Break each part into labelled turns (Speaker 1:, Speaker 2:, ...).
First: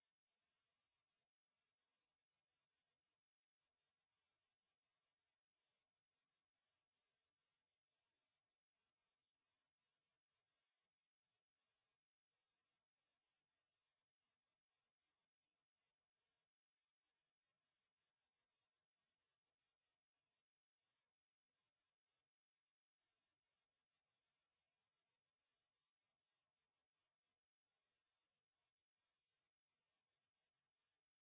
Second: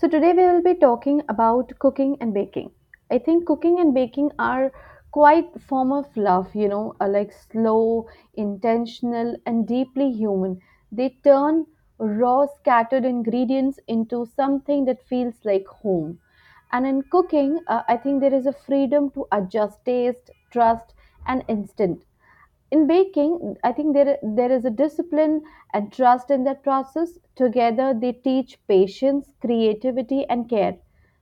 Speaker 1: So, today we will be talking about cooking and baking. I think cooking and baking are quite form of love, are like slow, intentional and deeply human. They turn raw scattered ingredients into something that feels like home. And in cooking, I think there is a freedom to adjust taste, trust and instant. In baking, I think there is a discipline and trust in that process. Together, they teach patience, creativity, and care.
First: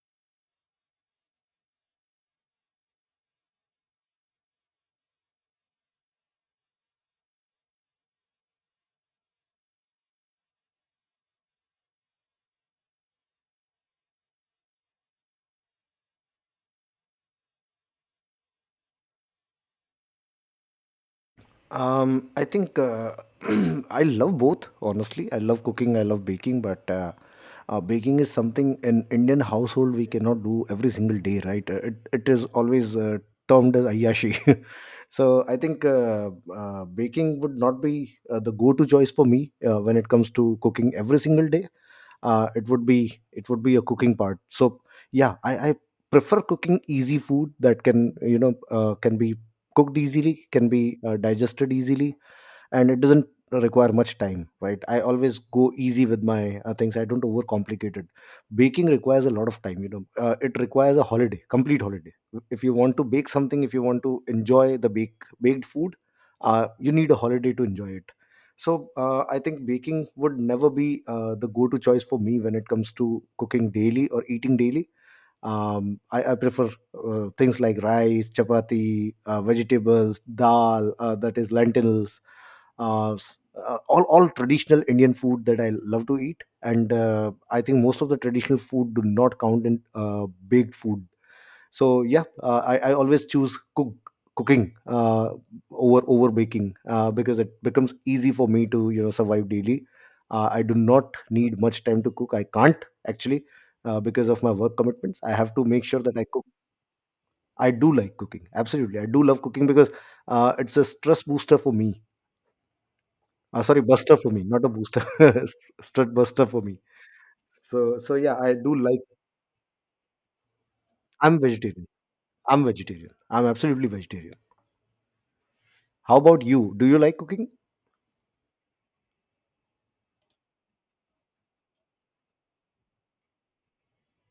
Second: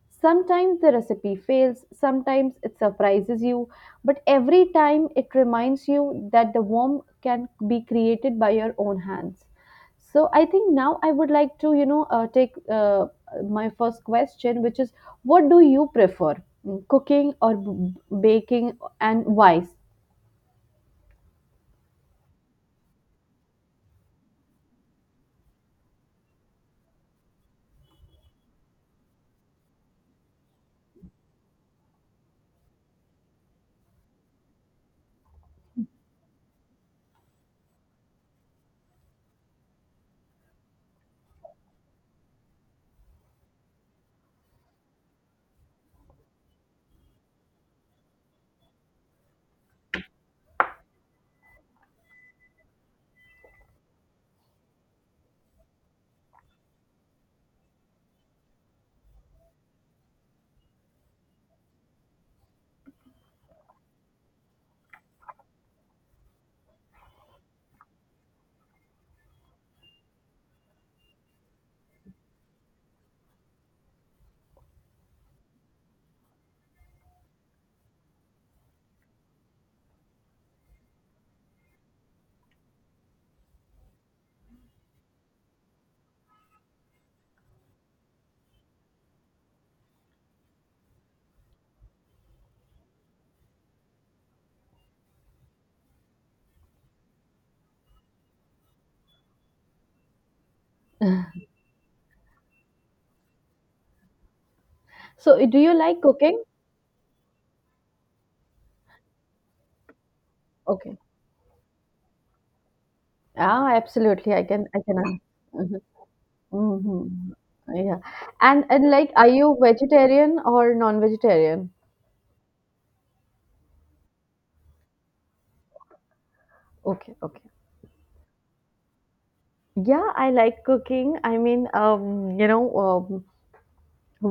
Speaker 1: Sometimes the recipe fails, sometimes it surprises you, but every time it reminds you that the warmth can be created by your own hands. So I think now I would like to, take my first question, which is, what do you prefer, cooking or baking, and why?
Speaker 2: I think I love both. Honestly, I love cooking. I love baking, but baking is something in Indian household we cannot do every single day, right? It is always termed as ayashi. So I think baking would not be the go-to choice for me when it comes to cooking every single day. It would be a cooking part, so yeah, I prefer cooking easy food that can you know can be cooked easily, can be digested easily, and it doesn't require much time, right? I always go easy with my things. I don't overcomplicate it. Baking requires a lot of time. It requires a holiday, complete holiday. If you want to bake something, if you want to enjoy the baked food, you need a holiday to enjoy it. So I think baking would never be the go to choice for me when it comes to cooking daily or eating daily. I prefer things like rice, chapati, vegetables, dal, that is lentils, uh, s- all traditional Indian food that I love to eat, and I think most of the traditional food do not count in baked food. So yeah, I always choose cooking over baking, because it becomes easy for me to survive daily. I do not need much time to cook. I can't actually, because of my work commitments. I
Speaker 1: So
Speaker 2: have
Speaker 1: do
Speaker 2: to
Speaker 1: you
Speaker 2: make
Speaker 1: like
Speaker 2: sure that I
Speaker 1: cooking?
Speaker 2: cook. I do like cooking. Absolutely, I do love cooking because it's a
Speaker 1: Okay.
Speaker 2: stress booster for me,
Speaker 1: Ah,
Speaker 2: sorry, buster for
Speaker 1: absolutely. I
Speaker 2: me, not
Speaker 1: can,
Speaker 2: a
Speaker 1: I
Speaker 2: booster.
Speaker 1: can. Mhm.
Speaker 2: Strut buster for me.
Speaker 1: Mhm.
Speaker 2: so
Speaker 1: Yeah.
Speaker 2: so yeah, I
Speaker 1: And
Speaker 2: do
Speaker 1: and
Speaker 2: like.
Speaker 1: like, are you vegetarian or
Speaker 2: I'm
Speaker 1: non-vegetarian?
Speaker 2: vegetarian. I'm vegetarian. I'm absolutely vegetarian. How about you? Do you
Speaker 1: Okay.
Speaker 2: like
Speaker 1: Okay.
Speaker 2: cooking?
Speaker 1: Yeah, I like cooking. I mean,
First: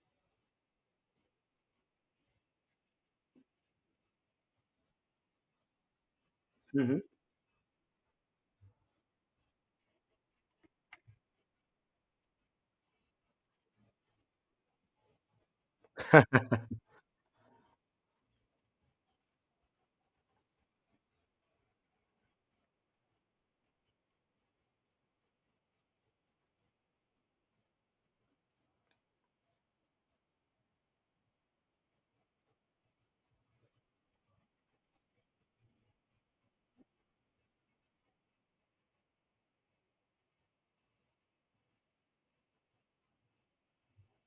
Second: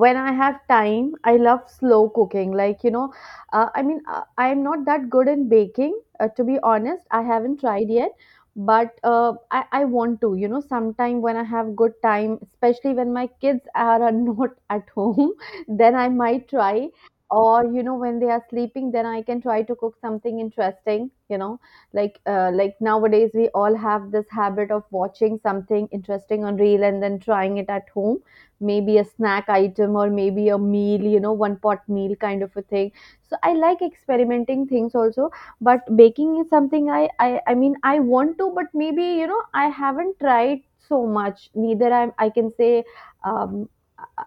Speaker 1: when I have time I love slow cooking, like, I mean, I am not that good in baking, to be
Speaker 2: Hmm.
Speaker 1: honest, I haven't tried yet. But I want to, sometime when I have good time, especially when my kids are not at home, then I might try. Or when they are sleeping, then I can try to cook something interesting, like, like nowadays we all have this habit of watching something interesting on reel and then trying it at home. Maybe a snack item or maybe a meal, one pot meal kind of a thing. So I like experimenting things also. But baking is something, I mean, I want to, but maybe I haven't tried so much, neither I am I can say. um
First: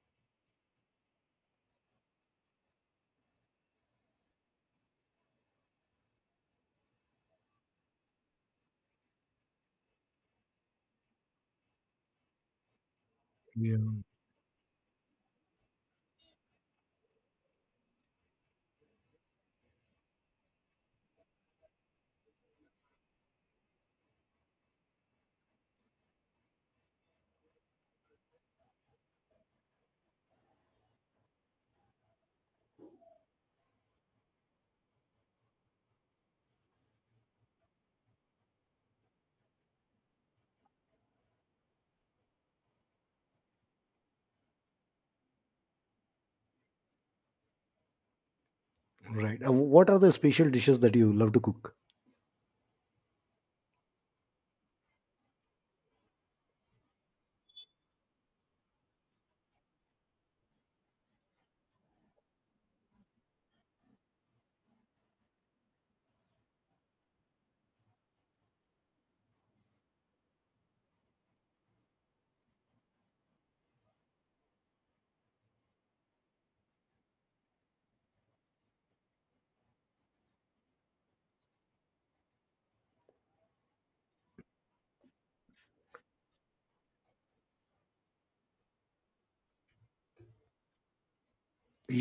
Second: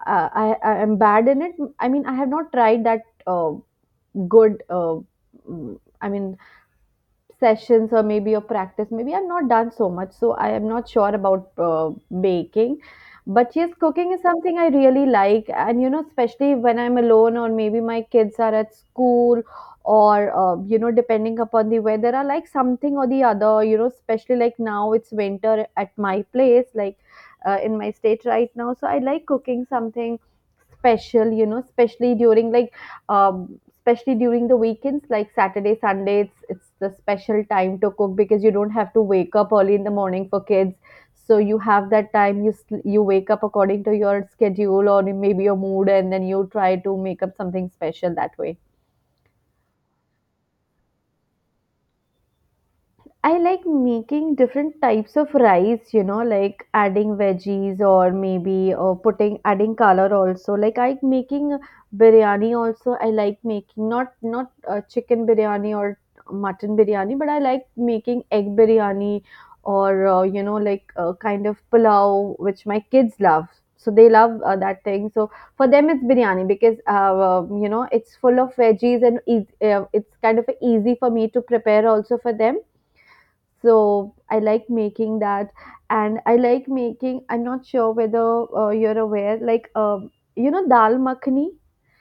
Speaker 1: I, I am bad in it. I mean I have not tried that good, I mean, sessions or maybe a practice. Maybe I've not done so much, so I am not sure about baking. But yes,
Speaker 2: Yeah.
Speaker 1: cooking is something I really like, and especially when I'm alone or maybe my kids are at school, or depending upon the weather, I like something or the other. Especially, like, now it's winter at my place, like in my state right now, so I like cooking something special, especially during, like, especially during the weekends, like Saturday, Sunday, it's the special time to cook, because you don't have to wake up early in the morning for kids. So you have that time, you wake up according to your schedule or maybe your mood, and then you try to make up something special that way.
Speaker 2: Right. What are the special dishes that you love to cook?
Speaker 1: I like making different types of rice, like adding veggies or maybe or putting adding color also. Like I making biryani also. I like making not chicken biryani or mutton biryani, but I like making egg biryani or like, kind of pulao, which my kids love. So they love that thing. So for them it's biryani, because it's full of veggies and eas it's kind of easy for me to prepare also for them. So I like making that. And I like making, I'm not sure whether you're aware, like you know, dal makhani.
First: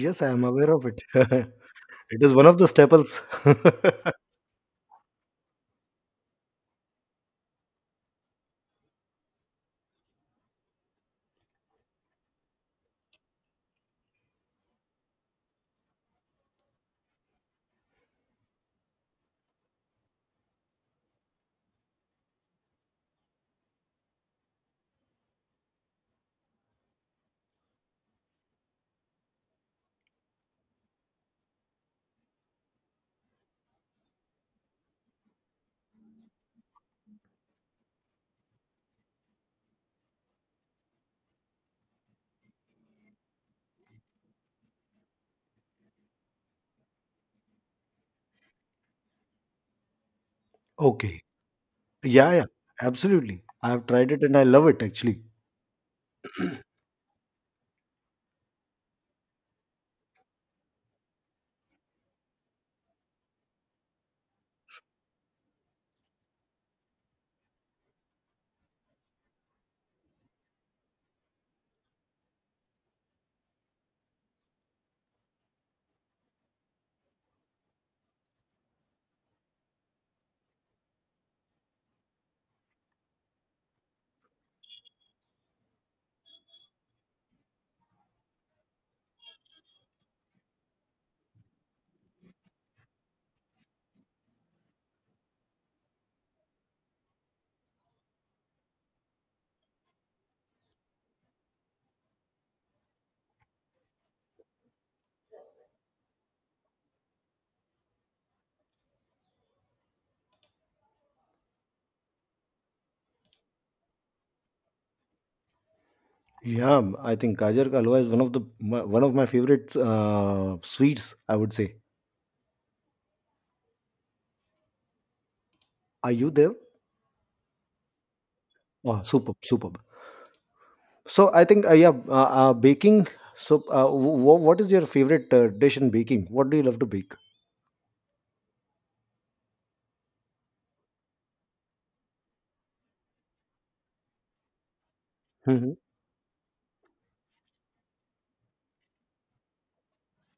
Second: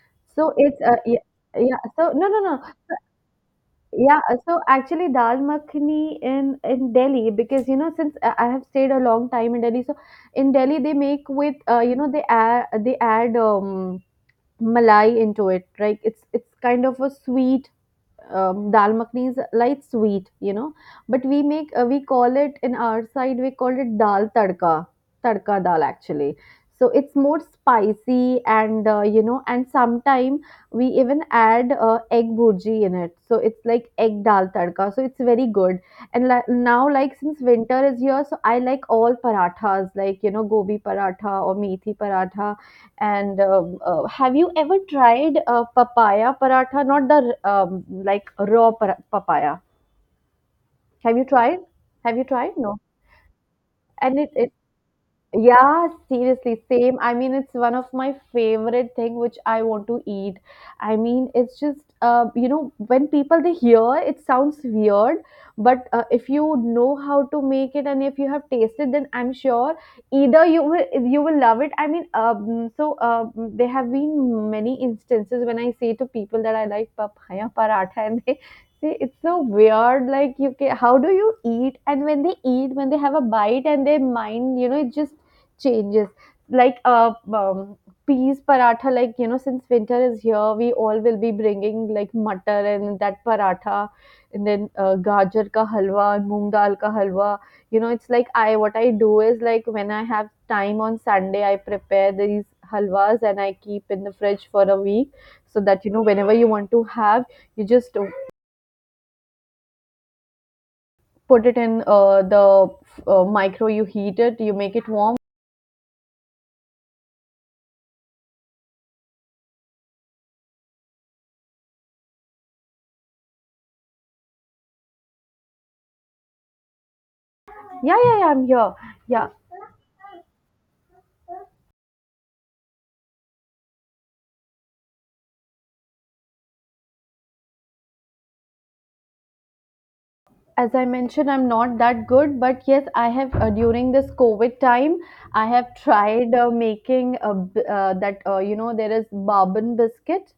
Speaker 2: Yes, I am
Speaker 1: So
Speaker 2: aware
Speaker 1: it's,
Speaker 2: of it.
Speaker 1: yeah, yeah. So
Speaker 2: It
Speaker 1: no,
Speaker 2: is
Speaker 1: no,
Speaker 2: one
Speaker 1: no.
Speaker 2: of the staples.
Speaker 1: Yeah, so actually, dal makhani, in Delhi, because since I have stayed a long time in Delhi. So in Delhi, they make with, they add malai into it, like it's kind of a sweet. Dal makhani is light sweet, but we make, we call it, in our side we call it, dal tadka, tadka dal actually. So it's more spicy and, and sometimes we even add egg bhurji in it. So it's like egg dal tadka. So it's very good. And now, like since winter is here, so I like all parathas, like, gobi paratha or methi paratha. And have you ever tried papaya paratha? Not the, like, raw papaya. Have
Speaker 2: Okay.
Speaker 1: you tried? Have you
Speaker 2: Yeah, yeah,
Speaker 1: tried? No.
Speaker 2: absolutely. I have tried
Speaker 1: And
Speaker 2: it,
Speaker 1: it,
Speaker 2: and I
Speaker 1: it
Speaker 2: love it actually.
Speaker 1: yeah, seriously, same. I mean, it's one of my favorite thing which I want to eat. I mean, it's just, when people they hear it sounds weird. But if you know how to make it and if you have tasted, then I'm sure either you will love it. I mean, so there have been many instances when I say to people that I like papaya paratha, and they say it's so weird. Like, you, ca how do you eat? And when they eat, when they have a bite, and their mind, it just changes. Like, peas paratha. Like, since winter is here, we all will be bringing, like, matar and that paratha. And then gajar ka halwa and moong dal ka halwa. It's like, I what I do is, like, when I have time on Sunday, I prepare these halwas and I keep in the fridge for a week, so that whenever you want to have, you just put it in the micro, you heat it, you make it warm.
Speaker 2: Yeah, I think gajar ka halwa is one of the my, one of my favorite sweets, I would say. Are you there?
Speaker 1: Yeah, yeah, yeah, I'm here.
Speaker 2: Oh,
Speaker 1: Yeah,
Speaker 2: superb, superb. So I think, yeah, baking. So what is your favorite dish in baking? What do you love to bake?
Speaker 1: as I mentioned, I'm not that good, but yes, I have, during this COVID time, I
Speaker 2: Hmm.
Speaker 1: have tried making, that, there is bourbon biscuit,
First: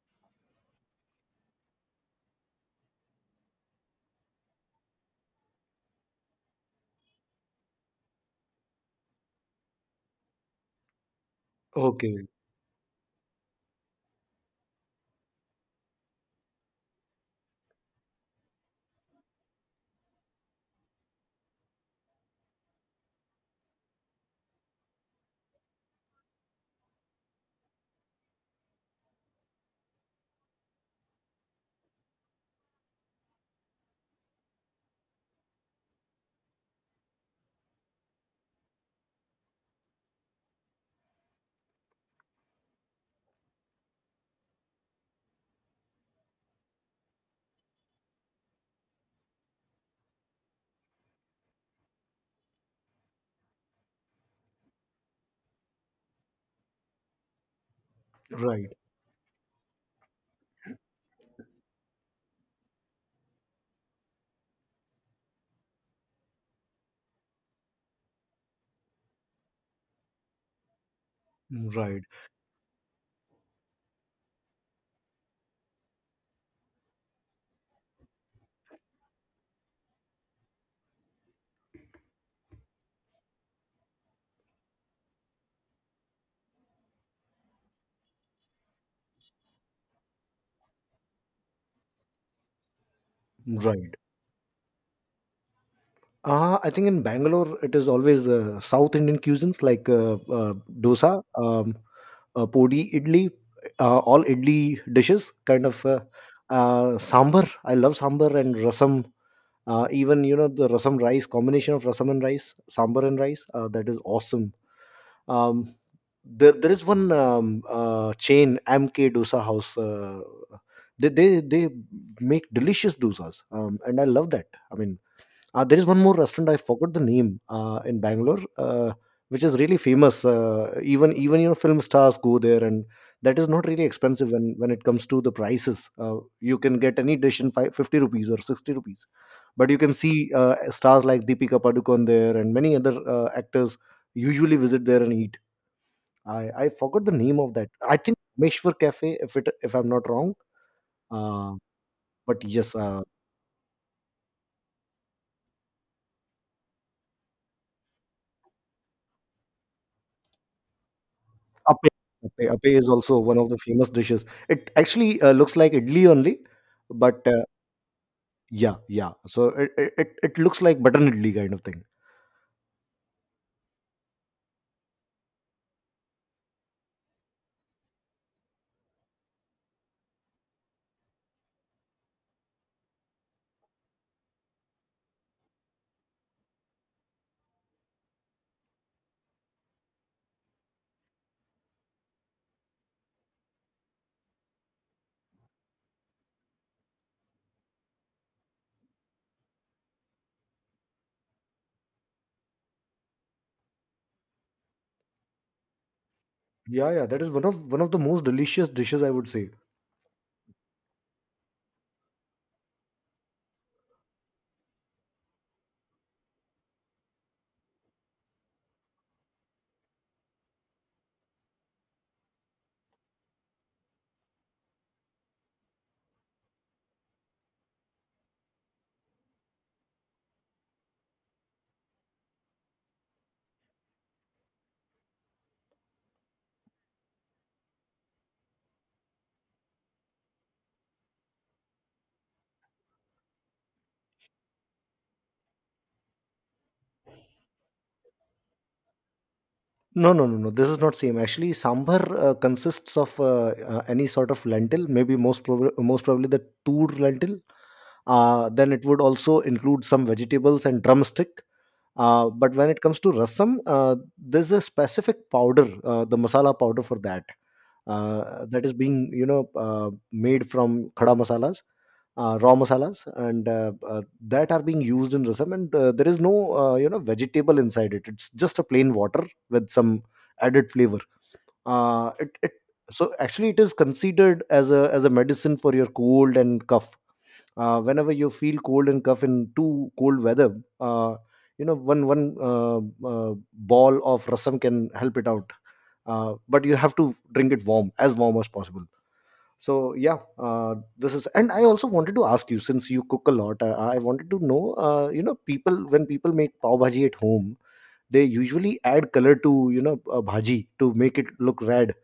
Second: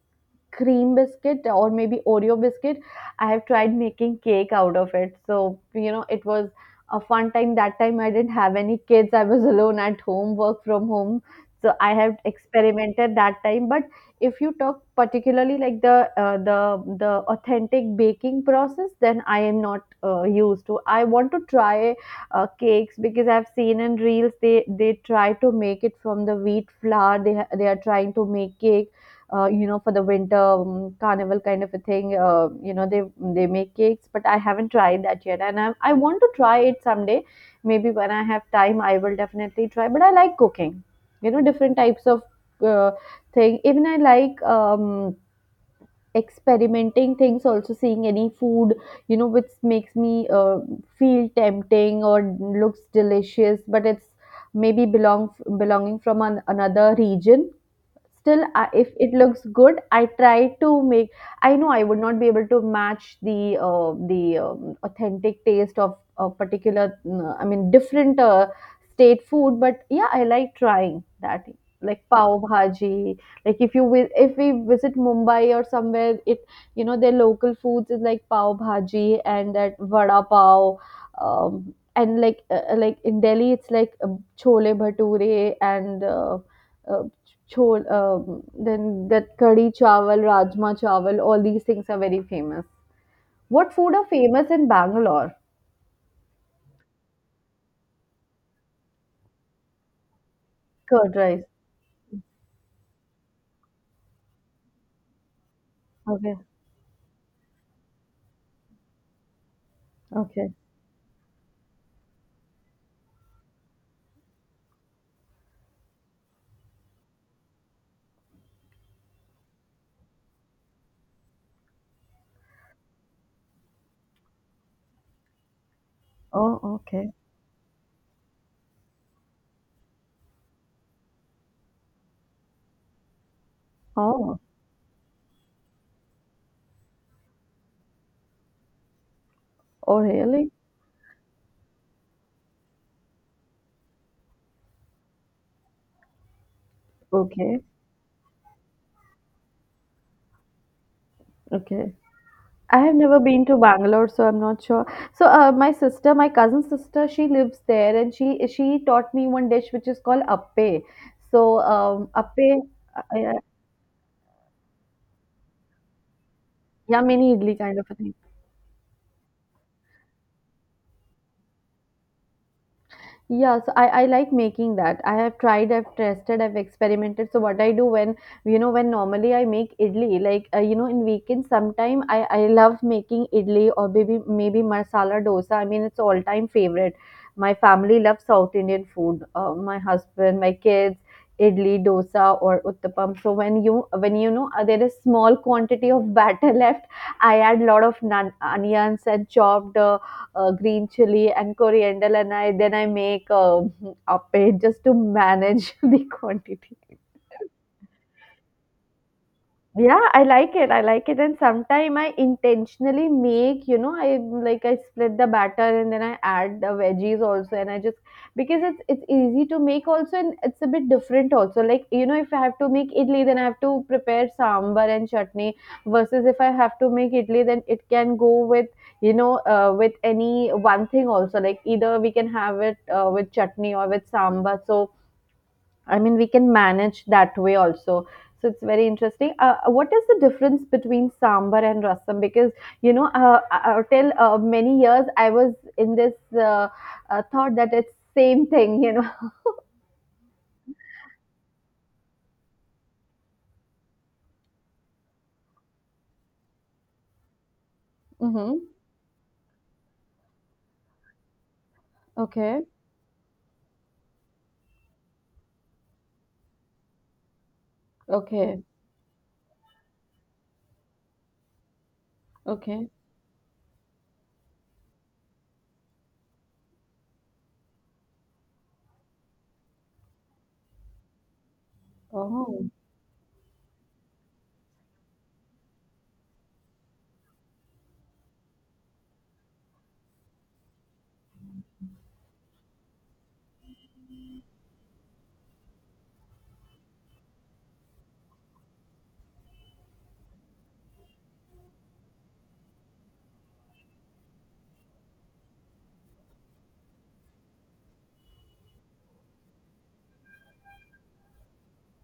Speaker 1: cream biscuit, or maybe Oreo biscuit. I have tried making cake out of it. So it was a fun time. That time I didn't have any kids. I was alone at home, work from home. So I have
Speaker 2: Okay,
Speaker 1: experimented that time. But if you talk particularly, like, the authentic baking process, then I am not used to. I want to try cakes, because I've seen in reels they try to make it from the wheat flour. They are trying to make cake, for the winter, carnival kind of a thing. They make cakes. But I haven't tried that yet, and I want to try it someday. Maybe when I have time, I will definitely try. But I like cooking, different types of uh, thing. Even I like, experimenting things, also seeing any food, which makes me feel tempting or looks delicious. But it's maybe belonging from another region. Still,
Speaker 2: right,
Speaker 1: if it looks good, I try to make. I know I would not be able to match the, authentic taste of a particular, I mean, different, state food. But yeah, I like trying that. Like
Speaker 2: right,
Speaker 1: pav bhaji. Like, if you if we visit Mumbai or somewhere, it you know their local foods is like pav bhaji and that vada pav. um, and, like, like in Delhi it's like, chole bhature and uh, chho, um, then that kadhi chawal, rajma chawal, all these things are very famous. What food
Speaker 2: right.
Speaker 1: are famous in Bangalore?
Speaker 2: I think in Bangalore it is always South Indian cuisines like
Speaker 1: Curd
Speaker 2: dosa,
Speaker 1: rice.
Speaker 2: podi, idli, all idli dishes, kind of
Speaker 1: Okay.
Speaker 2: sambar. I love sambar and rasam. Even,
Speaker 1: Okay.
Speaker 2: the rasam rice combination of rasam and rice, sambar and rice. That is awesome. Um, there is one chain, MK Dosa House. They make delicious dosas, and I love that. I mean, there is one more restaurant, I
Speaker 1: Oh,
Speaker 2: forgot the
Speaker 1: okay.
Speaker 2: name, in Bangalore, which is really famous. Even even film stars go there, and that is not really expensive
Speaker 1: Oh,
Speaker 2: when it comes to the prices. You can get any dish in 550 rupees or 60 rupees, but you can
Speaker 1: oh,
Speaker 2: see
Speaker 1: really?
Speaker 2: stars like Deepika Padukone there, and many other actors usually visit there and eat. I forgot the name of
Speaker 1: Okay.
Speaker 2: that. I think Meshwar Cafe, if I'm not wrong. Uh,
Speaker 1: Okay.
Speaker 2: but yes,
Speaker 1: I have never been to Bangalore, so I'm not sure. So, my sister, my cousin sister, she lives there, and she taught me one dish which is called appe. So,
Speaker 2: appe,
Speaker 1: appe,
Speaker 2: appe is also
Speaker 1: yeah,
Speaker 2: one
Speaker 1: yeah,
Speaker 2: of the famous dishes. It actually looks like idli only,
Speaker 1: yeah, mini
Speaker 2: but
Speaker 1: idli kind of a thing.
Speaker 2: yeah, yeah. So it looks like butter idli kind of thing.
Speaker 1: Yeah, so I like making that. I have tried, I've tested, I've experimented. So what I do when, when normally I make idli, like, in weekends sometime I love making idli or maybe masala dosa. I mean it's all time favorite. My family loves South Indian food. My husband, my kids, idli, dosa or uttapam. So when you know there is small quantity of batter left, I add lot of onions and chopped. Green chili and coriander, and I then I make, a paid, just to manage the quantity.
Speaker 2: Yeah, yeah. That is one of the most delicious dishes, I would say.
Speaker 1: Yeah, I like it. I like it. And sometimes I intentionally make, I split the batter and then I add the veggies also. And I just, because it's easy to make also, and it's a bit different also. Like, if I have to make idli then I have to prepare sambar and chutney, versus if I have to make idli then it can go with any one thing also. Like either we can have it with chutney or with sambar. So I mean, we can manage that way also. So it's very interesting. What is the difference between sambar and rasam? Because you know, till many years I was in this thought that it's same thing.
Speaker 2: No, no, no, no. This is not same. Actually, sambar consists of any sort of lentil. Maybe most probably the tur lentil.
Speaker 1: Mm-hmm.
Speaker 2: Then it would also include some vegetables and drumstick. But
Speaker 1: Okay.
Speaker 2: when it comes to rasam, there's a specific powder, the masala powder for that,
Speaker 1: Okay.
Speaker 2: that is being, made from khada masalas, raw
Speaker 1: Okay.
Speaker 2: masalas, and that are being used in rasam. And there is no vegetable inside it. It's just a plain water with some added flavor. It, it
Speaker 1: Oh.
Speaker 2: so actually it is considered as a medicine for your cold and cough. Whenever you feel cold and cough in too cold weather, one uh, ball of rasam can help it out. But you have to drink it warm, as warm as possible. So yeah. This is And I also wanted to ask you, since you cook a lot, I wanted to know, people when people make pav bhaji at home, they usually add color to, bhaji to make it look red.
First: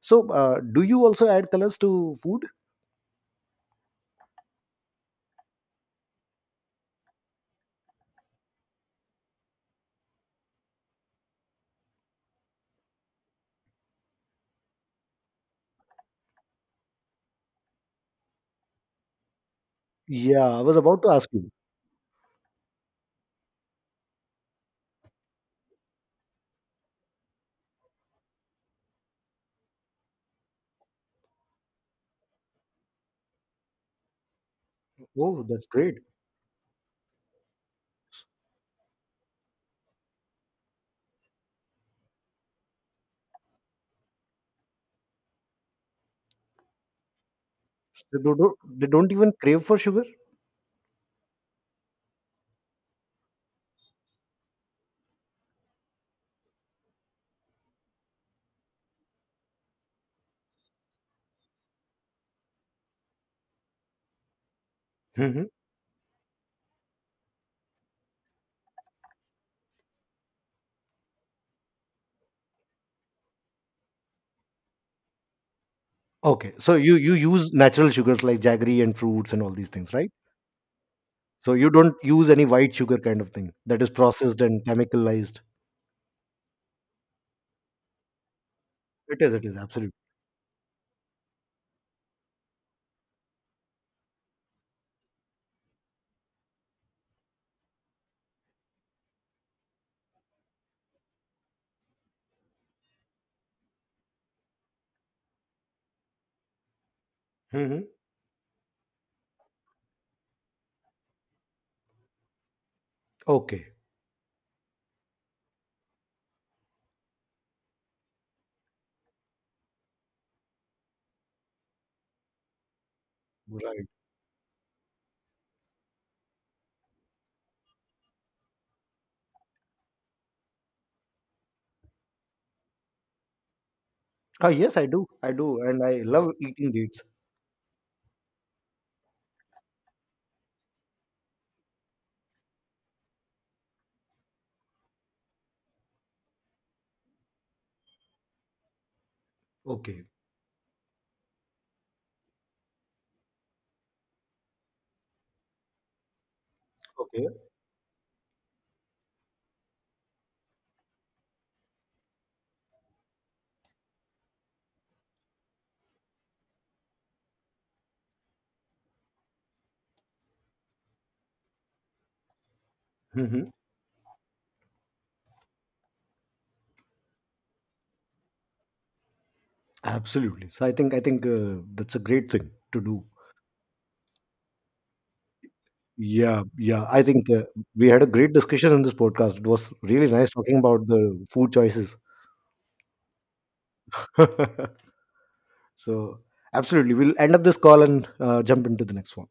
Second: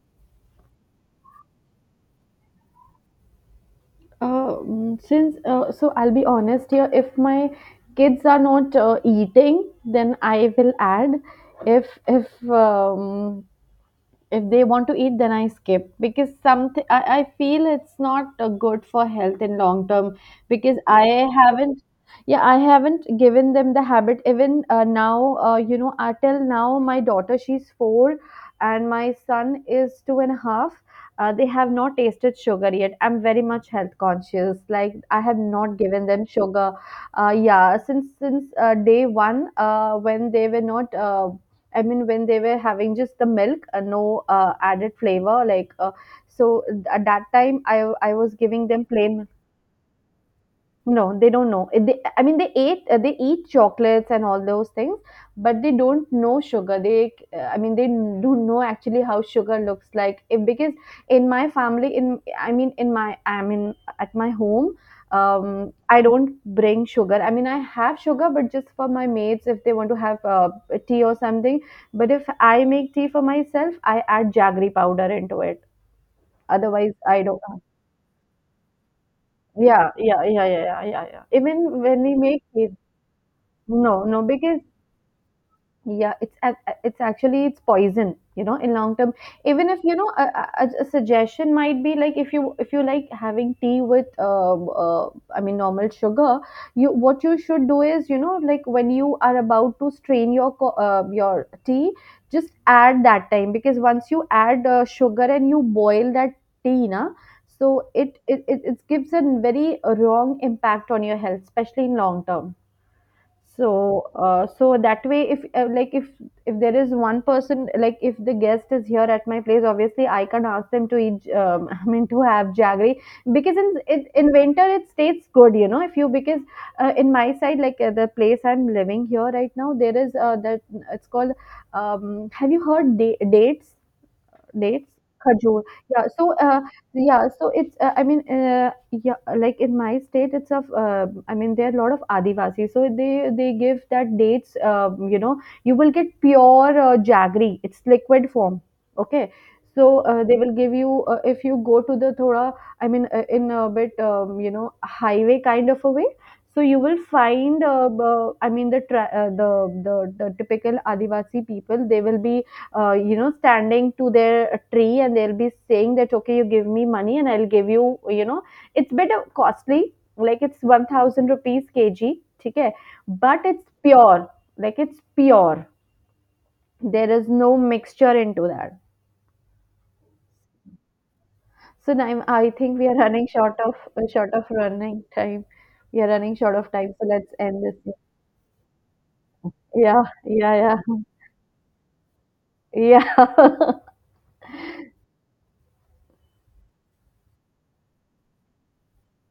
Speaker 2: So do you also add colors to food?
Speaker 1: Mm, since so I'll be honest here. If my kids are not eating, then I will add. If if um, if they want to eat then I skip because something I feel it's not good for health in long term
Speaker 2: Yeah, I
Speaker 1: because
Speaker 2: was about to ask you.
Speaker 1: haven't yeah I haven't given them the habit even now, until now my daughter she's four and my son is two and a half. They have not tasted sugar yet. I'm very much health conscious, like I have
Speaker 2: Oh, that's
Speaker 1: not
Speaker 2: great.
Speaker 1: given them sugar. Yeah, since day one, when they were not I mean, when they were having just the milk, no added flavor. Like, so at that time, I
Speaker 2: They
Speaker 1: was
Speaker 2: don't,
Speaker 1: giving them
Speaker 2: they don't
Speaker 1: plain.
Speaker 2: even crave for sugar.
Speaker 1: No, they don't know. They, I mean, they eat chocolates and all those things, but they don't know sugar. I mean, they don't know actually how sugar looks like. If, Because in my family, in I mean, in I mean, at my home,
Speaker 2: Hmm.
Speaker 1: I don't bring sugar. I mean, I have sugar, but just for my maids if they want to have tea or something. But if I make tea for myself, I add jaggery powder into it.
Speaker 2: Okay, so
Speaker 1: Otherwise,
Speaker 2: you
Speaker 1: I don't.
Speaker 2: use natural sugars like jaggery and fruits and all these
Speaker 1: Yeah,
Speaker 2: things, right?
Speaker 1: yeah, yeah, yeah, yeah, yeah, yeah.
Speaker 2: So you
Speaker 1: Even
Speaker 2: don't
Speaker 1: when we
Speaker 2: use
Speaker 1: make.
Speaker 2: any white sugar kind of thing that is
Speaker 1: No, no,
Speaker 2: processed
Speaker 1: because
Speaker 2: and chemicalized.
Speaker 1: yeah, it's actually it's poison, you know, in long term.
Speaker 2: It is
Speaker 1: Even if
Speaker 2: absolutely.
Speaker 1: you know a suggestion might be like if you like having tea with I mean normal sugar, you what you should do is like when you are about to strain your tea, just add that time because once you add sugar and you boil that tea, na,
Speaker 2: Hmm.
Speaker 1: so it gives a very wrong impact on your health, especially in long term.
Speaker 2: Okay,
Speaker 1: So that way, if like, if there is one person, like if the guest is here at my place, obviously I can't ask them to eat I mean, to have jaggery, because
Speaker 2: right?
Speaker 1: in winter it stays good, if you, because in my side, like the place I'm living here right now, there is that, it's called, have you heard dates.
Speaker 2: Ah, yes,
Speaker 1: Dates,
Speaker 2: I
Speaker 1: khajur.
Speaker 2: do, and I
Speaker 1: Yeah, so
Speaker 2: love eating dates.
Speaker 1: yeah, so it's I mean, yeah, like in my state it's of I mean there are a lot of adivasi, so they give that dates. You know, you will get pure jaggery, it's liquid form. Okay, so
Speaker 2: Okay,
Speaker 1: they will give you if you go to the thoda, I mean, in a bit, highway kind of a way. So you will
Speaker 2: okay.
Speaker 1: find I mean the the typical adivasi people, they will be standing to their tree and they'll be saying that, okay, you give me money and I'll give you, it's bit of costly, like it's 1,000 rupees kg, okay? But
Speaker 2: Hmm.
Speaker 1: it's pure, like it's pure. There is no mixture into that.
Speaker 2: Absolutely. So I think
Speaker 1: So
Speaker 2: that's a
Speaker 1: now
Speaker 2: great
Speaker 1: I
Speaker 2: thing
Speaker 1: think
Speaker 2: to
Speaker 1: we are
Speaker 2: do.
Speaker 1: running short of running time. We are running
Speaker 2: Yeah,
Speaker 1: short of
Speaker 2: yeah.
Speaker 1: time,
Speaker 2: I
Speaker 1: so let's
Speaker 2: think
Speaker 1: end
Speaker 2: we
Speaker 1: this.
Speaker 2: had a great discussion in this podcast. It was
Speaker 1: Yeah,
Speaker 2: really nice talking
Speaker 1: yeah,
Speaker 2: about the food choices.
Speaker 1: yeah, yeah.
Speaker 2: So absolutely, we'll end up this call and jump into the next one.